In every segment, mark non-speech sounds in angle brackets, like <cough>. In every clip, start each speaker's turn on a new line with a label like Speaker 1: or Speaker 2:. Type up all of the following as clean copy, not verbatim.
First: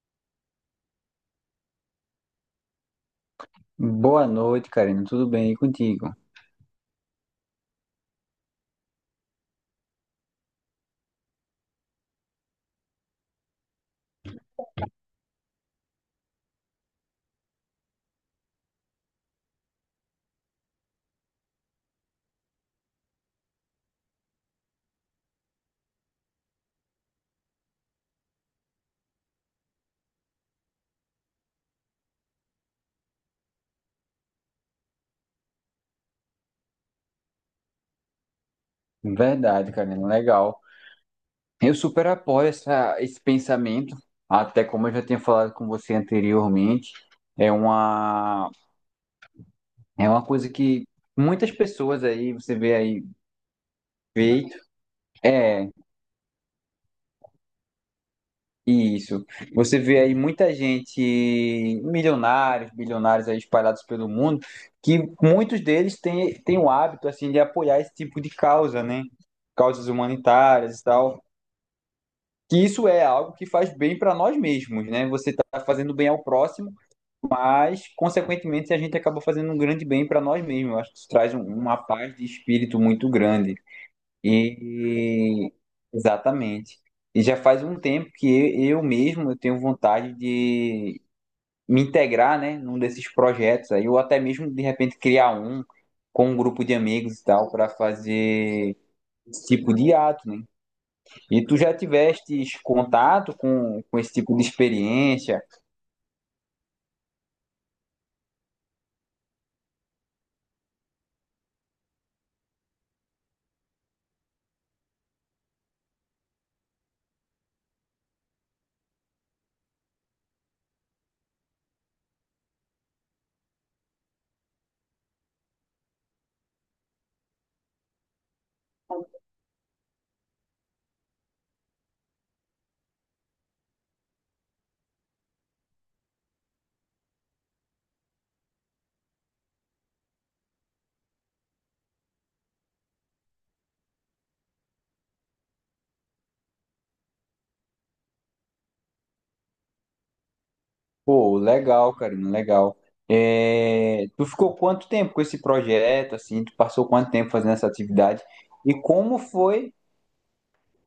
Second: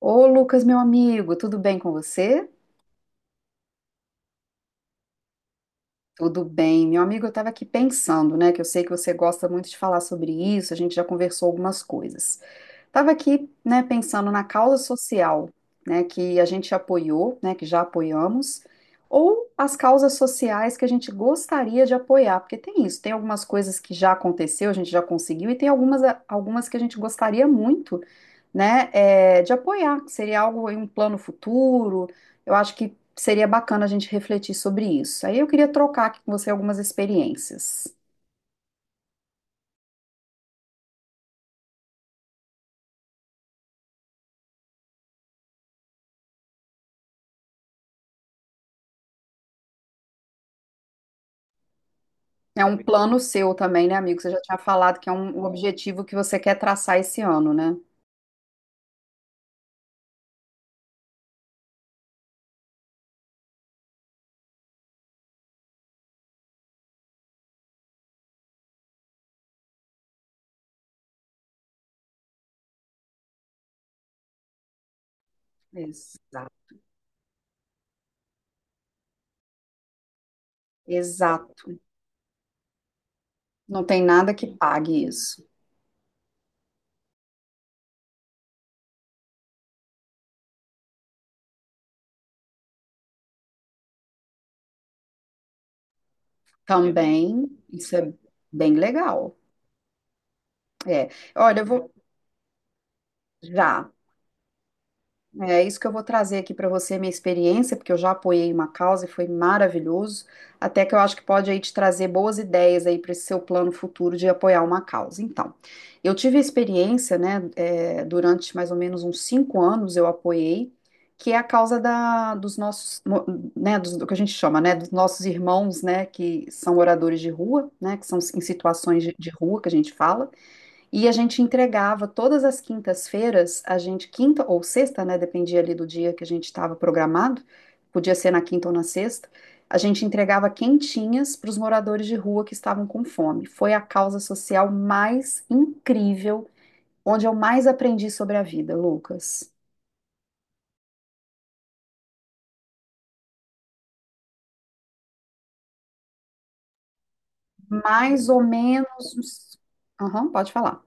Speaker 1: Ô, Lucas, meu amigo, tudo bem com você?
Speaker 2: Boa noite, Karina. Tudo bem e contigo?
Speaker 1: Tudo bem. Meu amigo, eu estava aqui pensando, né, que eu sei que você gosta muito de falar sobre isso, a gente já conversou algumas coisas. Estava aqui, né, pensando na causa social, né, que a gente apoiou, né, que já apoiamos, ou as causas sociais que a gente gostaria de apoiar, porque tem isso, tem algumas coisas que já aconteceu, a gente já conseguiu, e tem algumas que a gente gostaria muito né, de apoiar, que seria algo em um plano futuro. Eu acho que seria bacana a gente refletir sobre isso. Aí eu queria trocar aqui com você algumas experiências.
Speaker 2: Verdade, Karina. Legal. Eu super apoio esse pensamento, até como eu já tinha falado com você anteriormente, é uma, é uma coisa que muitas pessoas aí, você
Speaker 1: É
Speaker 2: vê
Speaker 1: um
Speaker 2: aí,
Speaker 1: plano seu também, né, amigo? Você já tinha
Speaker 2: feito.
Speaker 1: falado que é um
Speaker 2: É.
Speaker 1: objetivo que você quer traçar esse ano, né?
Speaker 2: Isso. Você vê aí muita gente, milionários, bilionários aí espalhados pelo mundo, que muitos deles têm o hábito assim de apoiar esse tipo de causa, né? Causas humanitárias e tal. Que isso é algo que faz bem para nós mesmos, né? Você está fazendo bem ao
Speaker 1: Exato.
Speaker 2: próximo, mas consequentemente a gente acaba fazendo um grande bem para nós mesmos. Eu acho que isso traz
Speaker 1: Exato.
Speaker 2: uma paz de espírito muito grande.
Speaker 1: Não tem nada que pague isso.
Speaker 2: E exatamente. E já faz um tempo que eu mesmo eu tenho vontade de me integrar, né, num desses projetos aí, ou até mesmo de repente criar um com um grupo de amigos e
Speaker 1: Também,
Speaker 2: tal para
Speaker 1: isso é bem
Speaker 2: fazer
Speaker 1: legal.
Speaker 2: esse tipo de ato, né?
Speaker 1: É.
Speaker 2: E tu
Speaker 1: Olha, eu
Speaker 2: já
Speaker 1: vou
Speaker 2: tiveste contato com,
Speaker 1: já.
Speaker 2: com esse tipo de experiência?
Speaker 1: É isso que eu vou trazer aqui para você, minha experiência, porque eu já apoiei uma causa e foi maravilhoso. Até que eu acho que pode aí te trazer boas ideias aí para esse seu plano futuro de apoiar uma causa. Então, eu tive a experiência, né, durante mais ou menos uns 5 anos eu apoiei, que é a causa dos nossos, né, do que a gente chama, né, dos nossos irmãos, né, que são moradores de rua, né, que são em situações de rua que a gente fala. E a gente entregava todas as quintas-feiras, a gente, quinta ou sexta, né? Dependia ali do dia que a gente estava programado, podia ser na quinta ou na sexta, a gente entregava quentinhas para os moradores de rua que estavam com fome. Foi a causa social mais incrível, onde eu mais aprendi sobre a vida, Lucas.
Speaker 2: Pô, legal, Karina, legal. É, tu ficou quanto tempo com esse projeto, assim? Tu passou quanto tempo fazendo essa atividade?
Speaker 1: Mais ou
Speaker 2: E
Speaker 1: menos.
Speaker 2: como
Speaker 1: uns-
Speaker 2: foi?
Speaker 1: Aham, pode falar.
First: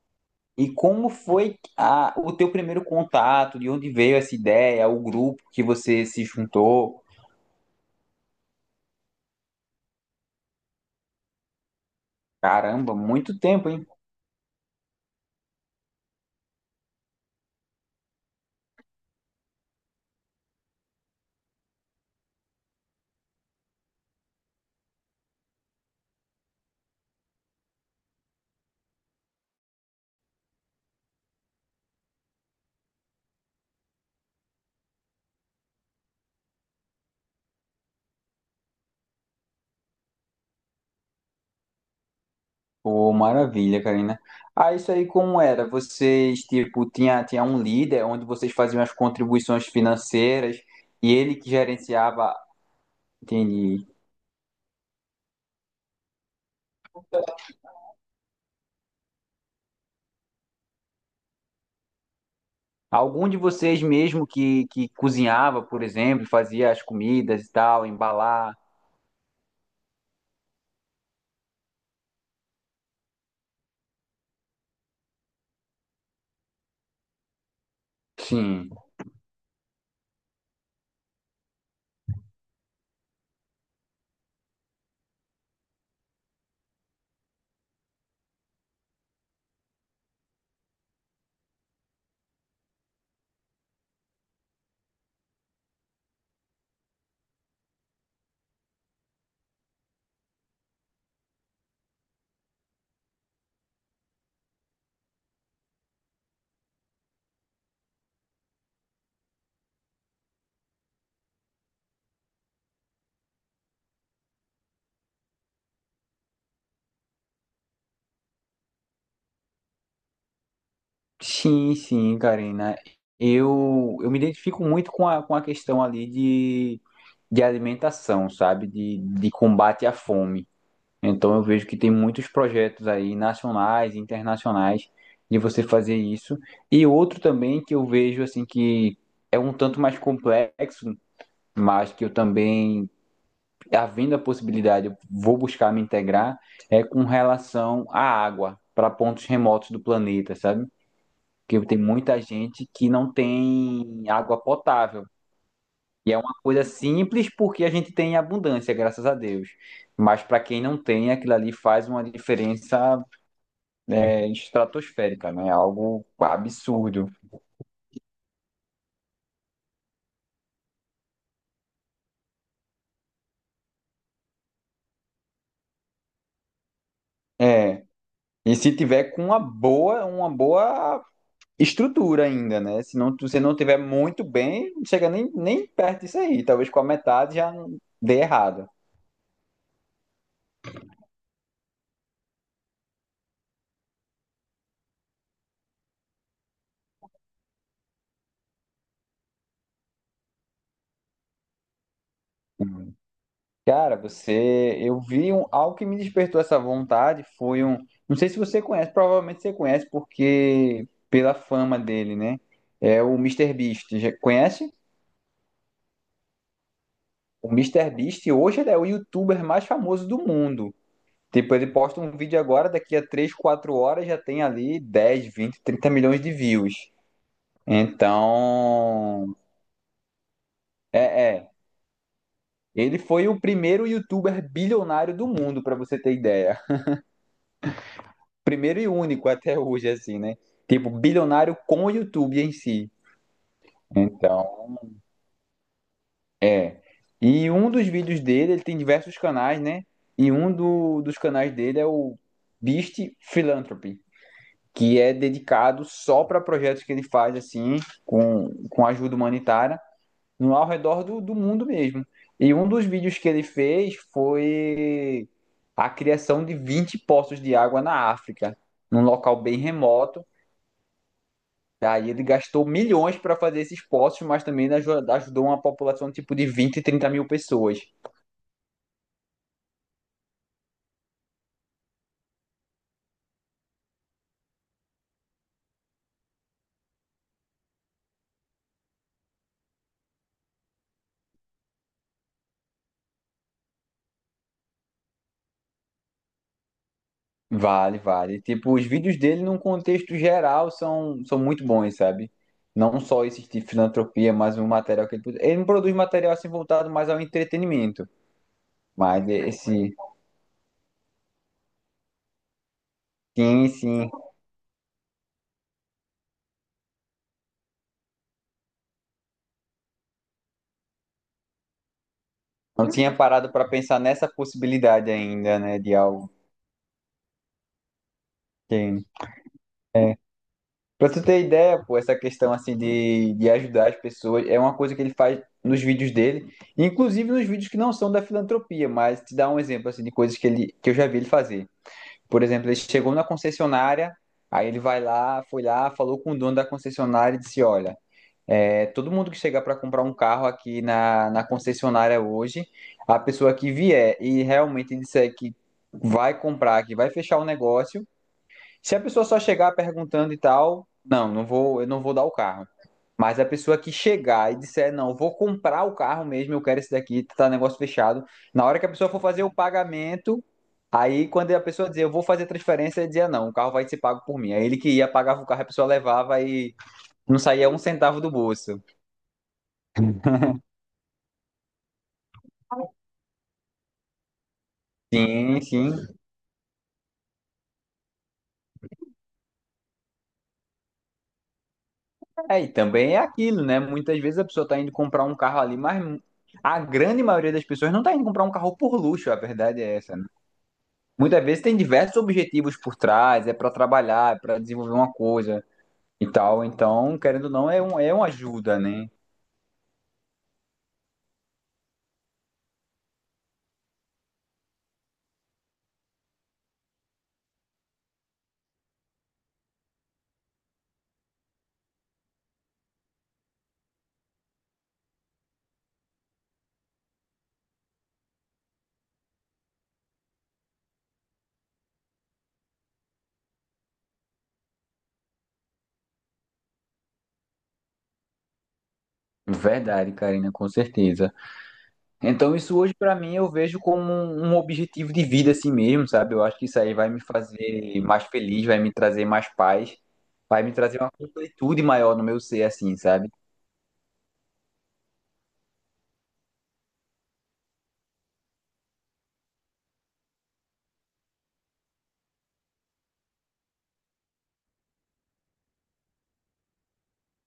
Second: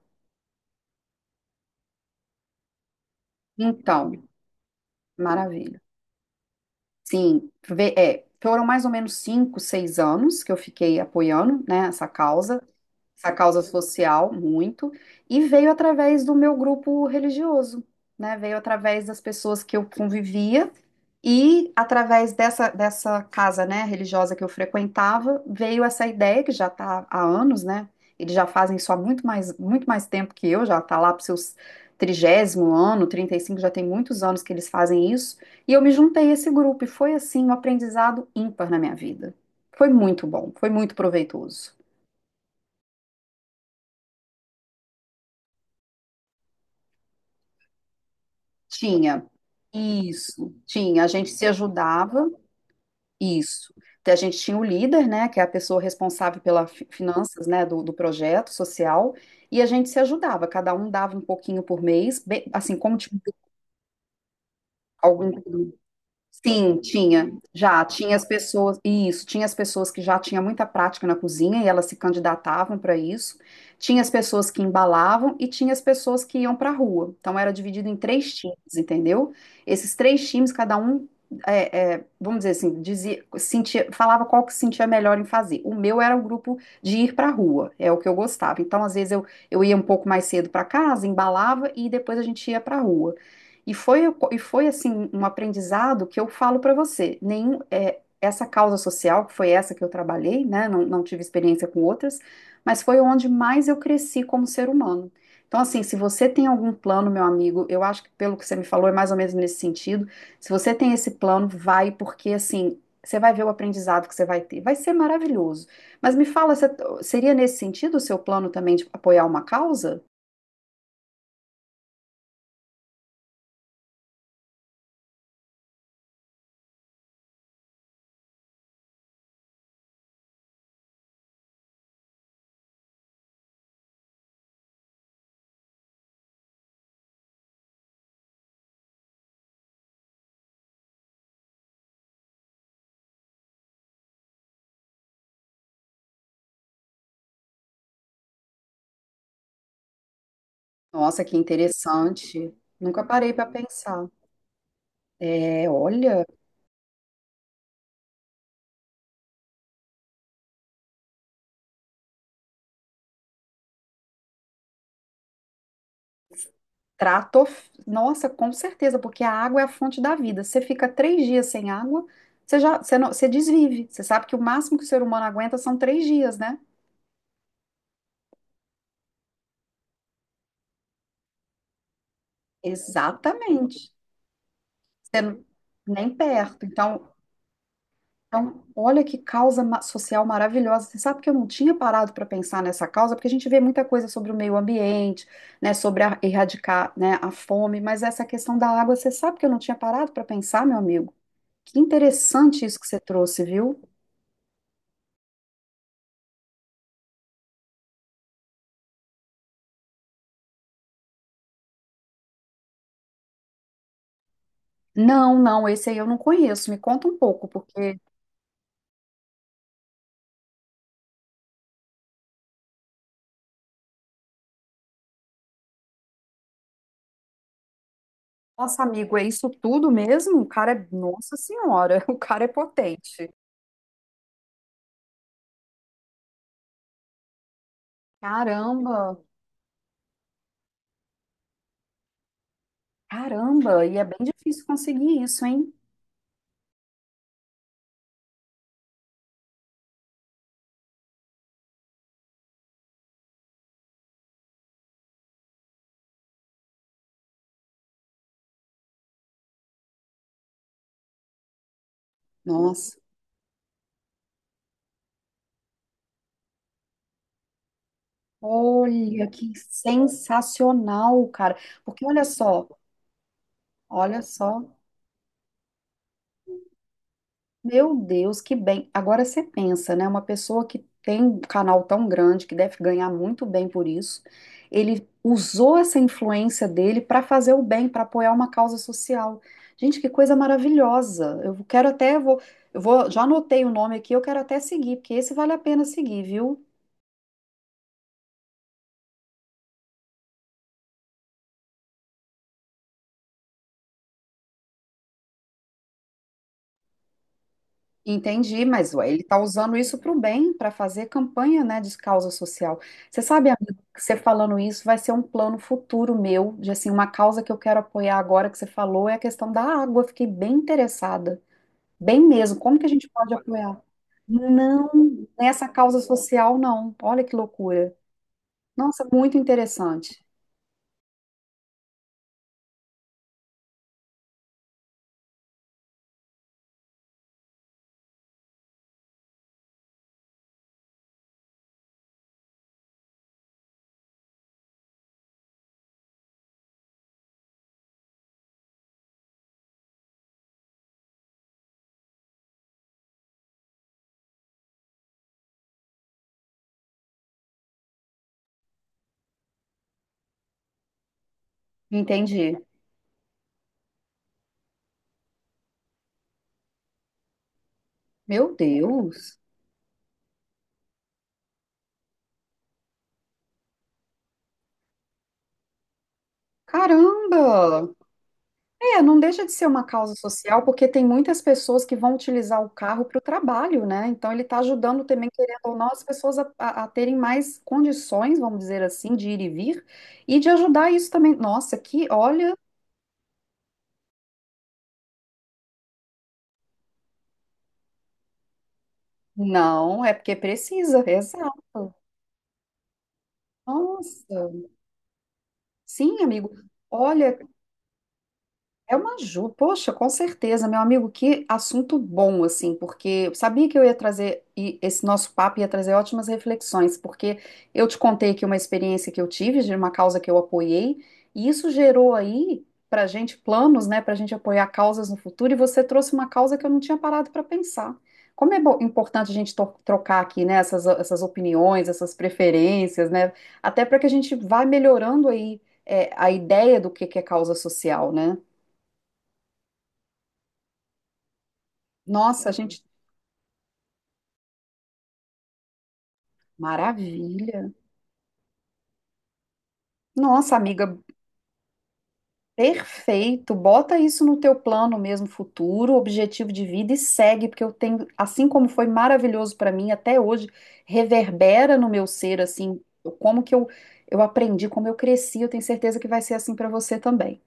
Speaker 2: E como foi o teu primeiro contato? De onde
Speaker 1: Então,
Speaker 2: veio essa ideia? O grupo que
Speaker 1: maravilha.
Speaker 2: você se juntou?
Speaker 1: Sim, foram mais ou menos 5, 6 anos que eu fiquei apoiando, né, essa causa
Speaker 2: Caramba,
Speaker 1: essa
Speaker 2: muito
Speaker 1: causa
Speaker 2: tempo, hein?
Speaker 1: social muito, e veio através do meu grupo religioso, né? Veio através das pessoas que eu convivia e através dessa casa, né, religiosa que eu frequentava, veio essa ideia que já está há anos, né? Eles já fazem isso há muito mais tempo que eu, já está lá para os seus 30º ano, 35 já tem muitos anos que eles fazem isso, e eu me juntei a esse grupo, e foi assim um aprendizado ímpar na minha vida. Foi muito bom, foi muito proveitoso.
Speaker 2: Pô, maravilha, Karina. Ah, isso aí como era? Vocês, tipo, tinha um líder onde vocês faziam as
Speaker 1: Tinha.
Speaker 2: contribuições
Speaker 1: Isso,
Speaker 2: financeiras
Speaker 1: tinha. A
Speaker 2: e
Speaker 1: gente
Speaker 2: ele
Speaker 1: se
Speaker 2: que
Speaker 1: ajudava,
Speaker 2: gerenciava,
Speaker 1: isso.
Speaker 2: entendi.
Speaker 1: Então, a gente tinha o líder, né, que é a pessoa responsável pelas finanças, né, do projeto social, e a gente se ajudava. Cada um dava um pouquinho por mês, assim, como tinha
Speaker 2: Algum de vocês mesmo que
Speaker 1: algum.
Speaker 2: cozinhava, por exemplo, fazia
Speaker 1: Sim,
Speaker 2: as
Speaker 1: tinha,
Speaker 2: comidas e
Speaker 1: já
Speaker 2: tal,
Speaker 1: tinha as
Speaker 2: embalar?
Speaker 1: pessoas, isso, tinha as pessoas que já tinham muita prática na cozinha e elas se candidatavam para isso, tinha as pessoas que embalavam e tinha as pessoas que iam para a rua. Então era dividido em três
Speaker 2: Sim.
Speaker 1: times, entendeu? Esses três times, cada um, vamos dizer assim, dizia, sentia, falava qual que sentia melhor em fazer. O meu era o grupo de ir para a rua, é o que eu gostava. Então às vezes eu ia um pouco mais cedo para casa, embalava e depois a gente ia para a rua. E foi assim um aprendizado que eu falo para você. Nenhum, essa causa social, que foi essa que eu trabalhei, né? Não, não tive experiência com outras, mas foi onde mais eu cresci como ser humano. Então, assim, se você tem algum plano, meu amigo, eu acho que pelo que você me falou é mais ou menos nesse sentido. Se você tem esse plano, vai, porque assim, você vai ver o aprendizado que você vai ter. Vai ser maravilhoso. Mas me fala, seria nesse sentido o seu plano também de apoiar uma causa?
Speaker 2: Sim, sim, Karina. Eu me identifico muito com a questão ali de alimentação, sabe? De combate à fome. Então eu vejo que tem muitos projetos aí, nacionais, internacionais, de você fazer isso. E outro também que eu vejo, assim, que é um tanto mais complexo, mas que eu também, havendo a possibilidade, eu vou buscar me integrar, é com relação à água, para pontos remotos do planeta, sabe?
Speaker 1: Nossa, que
Speaker 2: Porque tem muita
Speaker 1: interessante.
Speaker 2: gente que
Speaker 1: Nunca
Speaker 2: não
Speaker 1: parei para
Speaker 2: tem
Speaker 1: pensar.
Speaker 2: água potável.
Speaker 1: É,
Speaker 2: E é
Speaker 1: olha,
Speaker 2: uma coisa simples porque a gente tem em abundância, graças a Deus. Mas para quem não tem, aquilo ali faz uma diferença estratosférica, né? Algo absurdo.
Speaker 1: trato. Nossa, com certeza, porque a água é a fonte da vida. Você fica 3 dias sem água, você já, você não, você desvive. Você sabe que o máximo que o ser humano aguenta são 3 dias, né?
Speaker 2: É. E se tiver com uma boa estrutura ainda, né? Se não tiver
Speaker 1: Exatamente.
Speaker 2: muito bem, não chega
Speaker 1: Você
Speaker 2: nem,
Speaker 1: não-
Speaker 2: nem perto
Speaker 1: nem
Speaker 2: disso aí.
Speaker 1: perto.
Speaker 2: Talvez com a
Speaker 1: Então,
Speaker 2: metade já dê
Speaker 1: então,
Speaker 2: errado.
Speaker 1: olha que causa social maravilhosa. Você sabe que eu não tinha parado para pensar nessa causa, porque a gente vê muita coisa sobre o meio ambiente, né, sobre erradicar, né, a fome, mas essa questão da água, você sabe que eu não tinha parado para pensar, meu amigo. Que interessante isso que você trouxe, viu?
Speaker 2: Cara, você, eu vi um, algo que me despertou essa vontade foi um, não sei se você conhece, provavelmente você conhece porque pela fama dele, né? É o Mister Beast. Já conhece?
Speaker 1: Não, não, esse aí eu não conheço. Me conta um pouco,
Speaker 2: O Mister
Speaker 1: porque,
Speaker 2: Beast hoje ele é o youtuber mais famoso do mundo. Tipo, ele posta um vídeo agora, daqui a 3, 4 horas já tem ali 10, 20, 30 milhões de views.
Speaker 1: nossa, amigo, é
Speaker 2: Então,
Speaker 1: isso tudo mesmo? O cara é,
Speaker 2: é,
Speaker 1: nossa
Speaker 2: é.
Speaker 1: senhora, <laughs> o cara é
Speaker 2: Ele foi
Speaker 1: potente.
Speaker 2: o primeiro youtuber bilionário do mundo, pra você ter ideia. Primeiro e
Speaker 1: Caramba,
Speaker 2: único até hoje, assim, né? Tipo, bilionário com o YouTube em si.
Speaker 1: caramba, e é bem difícil
Speaker 2: Então,
Speaker 1: conseguir isso, hein?
Speaker 2: é. E um dos vídeos dele, ele tem diversos canais, né? E um dos canais dele é o Beast Philanthropy, que é dedicado só para projetos que ele faz, assim, com ajuda humanitária, no, ao redor do mundo mesmo. E um dos
Speaker 1: Nossa,
Speaker 2: vídeos que ele fez foi a criação de 20 poços de água na África, num
Speaker 1: olha
Speaker 2: local
Speaker 1: que
Speaker 2: bem remoto.
Speaker 1: sensacional, cara. Porque
Speaker 2: Daí
Speaker 1: olha
Speaker 2: ele gastou
Speaker 1: só,
Speaker 2: milhões para fazer esses
Speaker 1: olha
Speaker 2: poços, mas
Speaker 1: só.
Speaker 2: também ajudou uma população tipo de 20, 30 mil pessoas.
Speaker 1: Meu Deus, que bem. Agora você pensa, né? Uma pessoa que tem um canal tão grande, que deve ganhar muito bem por isso, ele usou essa influência dele para fazer o bem, para apoiar uma causa social. Gente, que coisa maravilhosa. Eu quero até, eu vou, já anotei o nome aqui, eu quero até seguir, porque esse vale a pena seguir, viu?
Speaker 2: Vale, vale. Tipo, os vídeos dele, num contexto geral, são muito bons, sabe? Não só esse de filantropia, mas o material que ele produz. Ele não produz material assim voltado mais ao entretenimento.
Speaker 1: Entendi, mas ué, ele
Speaker 2: Mas
Speaker 1: está usando
Speaker 2: esse.
Speaker 1: isso para o bem, para fazer campanha, né, de causa social. Você sabe,
Speaker 2: Sim,
Speaker 1: amigo, que
Speaker 2: sim.
Speaker 1: você falando isso vai ser um plano futuro meu, de assim, uma causa que eu quero apoiar agora que você falou é a questão da água. Eu fiquei bem interessada, bem mesmo. Como que a
Speaker 2: Não
Speaker 1: gente
Speaker 2: tinha
Speaker 1: pode
Speaker 2: parado para
Speaker 1: apoiar?
Speaker 2: pensar nessa
Speaker 1: Não,
Speaker 2: possibilidade ainda,
Speaker 1: nessa
Speaker 2: né? De
Speaker 1: causa
Speaker 2: algo.
Speaker 1: social não. Olha que loucura.
Speaker 2: Sim.
Speaker 1: Nossa, muito interessante.
Speaker 2: Pra tu ter ideia, pô, essa questão assim de ajudar as pessoas é uma coisa que ele faz nos vídeos dele, inclusive nos vídeos que não são da filantropia, mas te dá um exemplo assim de coisas que ele que eu já vi ele fazer. Por exemplo, ele chegou na concessionária, aí ele vai lá, foi lá, falou com o dono da concessionária e disse: "Olha, todo mundo que chegar para comprar um carro aqui na concessionária hoje, a pessoa que vier e realmente disser que vai comprar, que vai fechar o negócio, se a pessoa só chegar perguntando e tal, não, não vou, eu não vou dar o
Speaker 1: Entendi.
Speaker 2: carro. Mas a pessoa que chegar e disser, não, eu vou comprar o carro mesmo, eu quero esse daqui, tá tá, negócio fechado.
Speaker 1: Meu
Speaker 2: Na hora que a pessoa for
Speaker 1: Deus.
Speaker 2: fazer o pagamento, aí quando a pessoa dizer, eu vou fazer a transferência, ele dizia, não, o carro vai ser pago por mim. Aí ele que ia, pagava o carro, a pessoa levava e não saía um
Speaker 1: Caramba!
Speaker 2: centavo do bolso.
Speaker 1: É, não deixa de ser uma causa social, porque tem muitas pessoas que vão utilizar o carro para o trabalho, né? Então ele está ajudando também, querendo
Speaker 2: Sim,
Speaker 1: ou não,
Speaker 2: sim.
Speaker 1: as pessoas a terem mais condições, vamos dizer assim, de ir e vir, e de ajudar isso também. Nossa, olha,
Speaker 2: É, e também é aquilo, né? Muitas vezes a pessoa tá indo comprar um carro ali, mas a grande maioria das pessoas não tá indo comprar um carro por luxo, a verdade é
Speaker 1: não, é
Speaker 2: essa, né?
Speaker 1: porque precisa,
Speaker 2: Muitas vezes tem
Speaker 1: exato.
Speaker 2: diversos objetivos por trás, é para trabalhar, é
Speaker 1: Nossa,
Speaker 2: para desenvolver uma coisa
Speaker 1: sim,
Speaker 2: e
Speaker 1: amigo.
Speaker 2: tal. Então,
Speaker 1: Olha,
Speaker 2: querendo ou não, é uma ajuda,
Speaker 1: é
Speaker 2: né?
Speaker 1: uma ajuda, poxa, com certeza, meu amigo, que assunto bom, assim, porque eu sabia que eu ia trazer, e esse nosso papo ia trazer ótimas reflexões, porque eu te contei aqui uma experiência que eu tive de uma causa que eu apoiei, e isso gerou aí pra gente planos, né, pra gente apoiar causas no futuro, e você trouxe uma causa que eu não tinha parado para pensar. Como é importante a gente trocar aqui, né, essas opiniões, essas preferências, né, até para que a gente vá melhorando aí, a ideia do que é causa social, né?
Speaker 2: Verdade, Karina, com certeza.
Speaker 1: Nossa,
Speaker 2: Então, isso
Speaker 1: gente,
Speaker 2: hoje para mim eu vejo como um objetivo de vida assim mesmo, sabe? Eu acho que isso aí vai me
Speaker 1: maravilha.
Speaker 2: fazer mais feliz, vai me trazer mais paz,
Speaker 1: Nossa,
Speaker 2: vai me
Speaker 1: amiga,
Speaker 2: trazer uma completude maior no meu ser, assim, sabe?
Speaker 1: perfeito. Bota isso no teu plano mesmo futuro, objetivo de vida e segue, porque eu tenho, assim como foi maravilhoso para mim até hoje, reverbera no meu ser assim, como que eu aprendi, como eu cresci, eu tenho certeza que vai ser assim para você também.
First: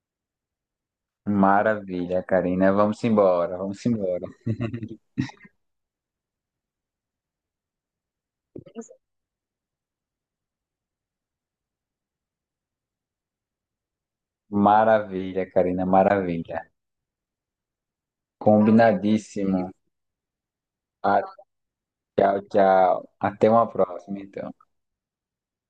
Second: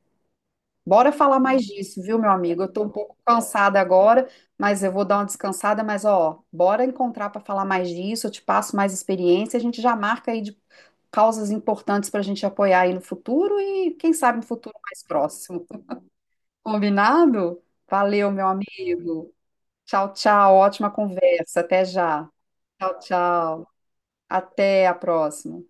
Speaker 1: Bora falar mais disso, viu,
Speaker 2: Maravilha,
Speaker 1: meu amigo?
Speaker 2: Karina.
Speaker 1: Eu tô um
Speaker 2: Vamos
Speaker 1: pouco
Speaker 2: embora,
Speaker 1: cansada
Speaker 2: vamos embora.
Speaker 1: agora, mas eu vou dar uma descansada, mas ó, bora encontrar para falar mais disso, eu te passo mais experiência, a gente já marca aí de causas importantes para a gente apoiar aí no futuro e quem sabe no futuro mais
Speaker 2: Maravilha,
Speaker 1: próximo.
Speaker 2: Karina, maravilha.
Speaker 1: Combinado? Valeu, meu amigo.
Speaker 2: Combinadíssimo.
Speaker 1: Tchau, tchau. Ótima conversa. Até já.
Speaker 2: Tchau,
Speaker 1: Tchau,
Speaker 2: tchau. Até uma
Speaker 1: tchau.
Speaker 2: próxima, então.
Speaker 1: Até a próxima.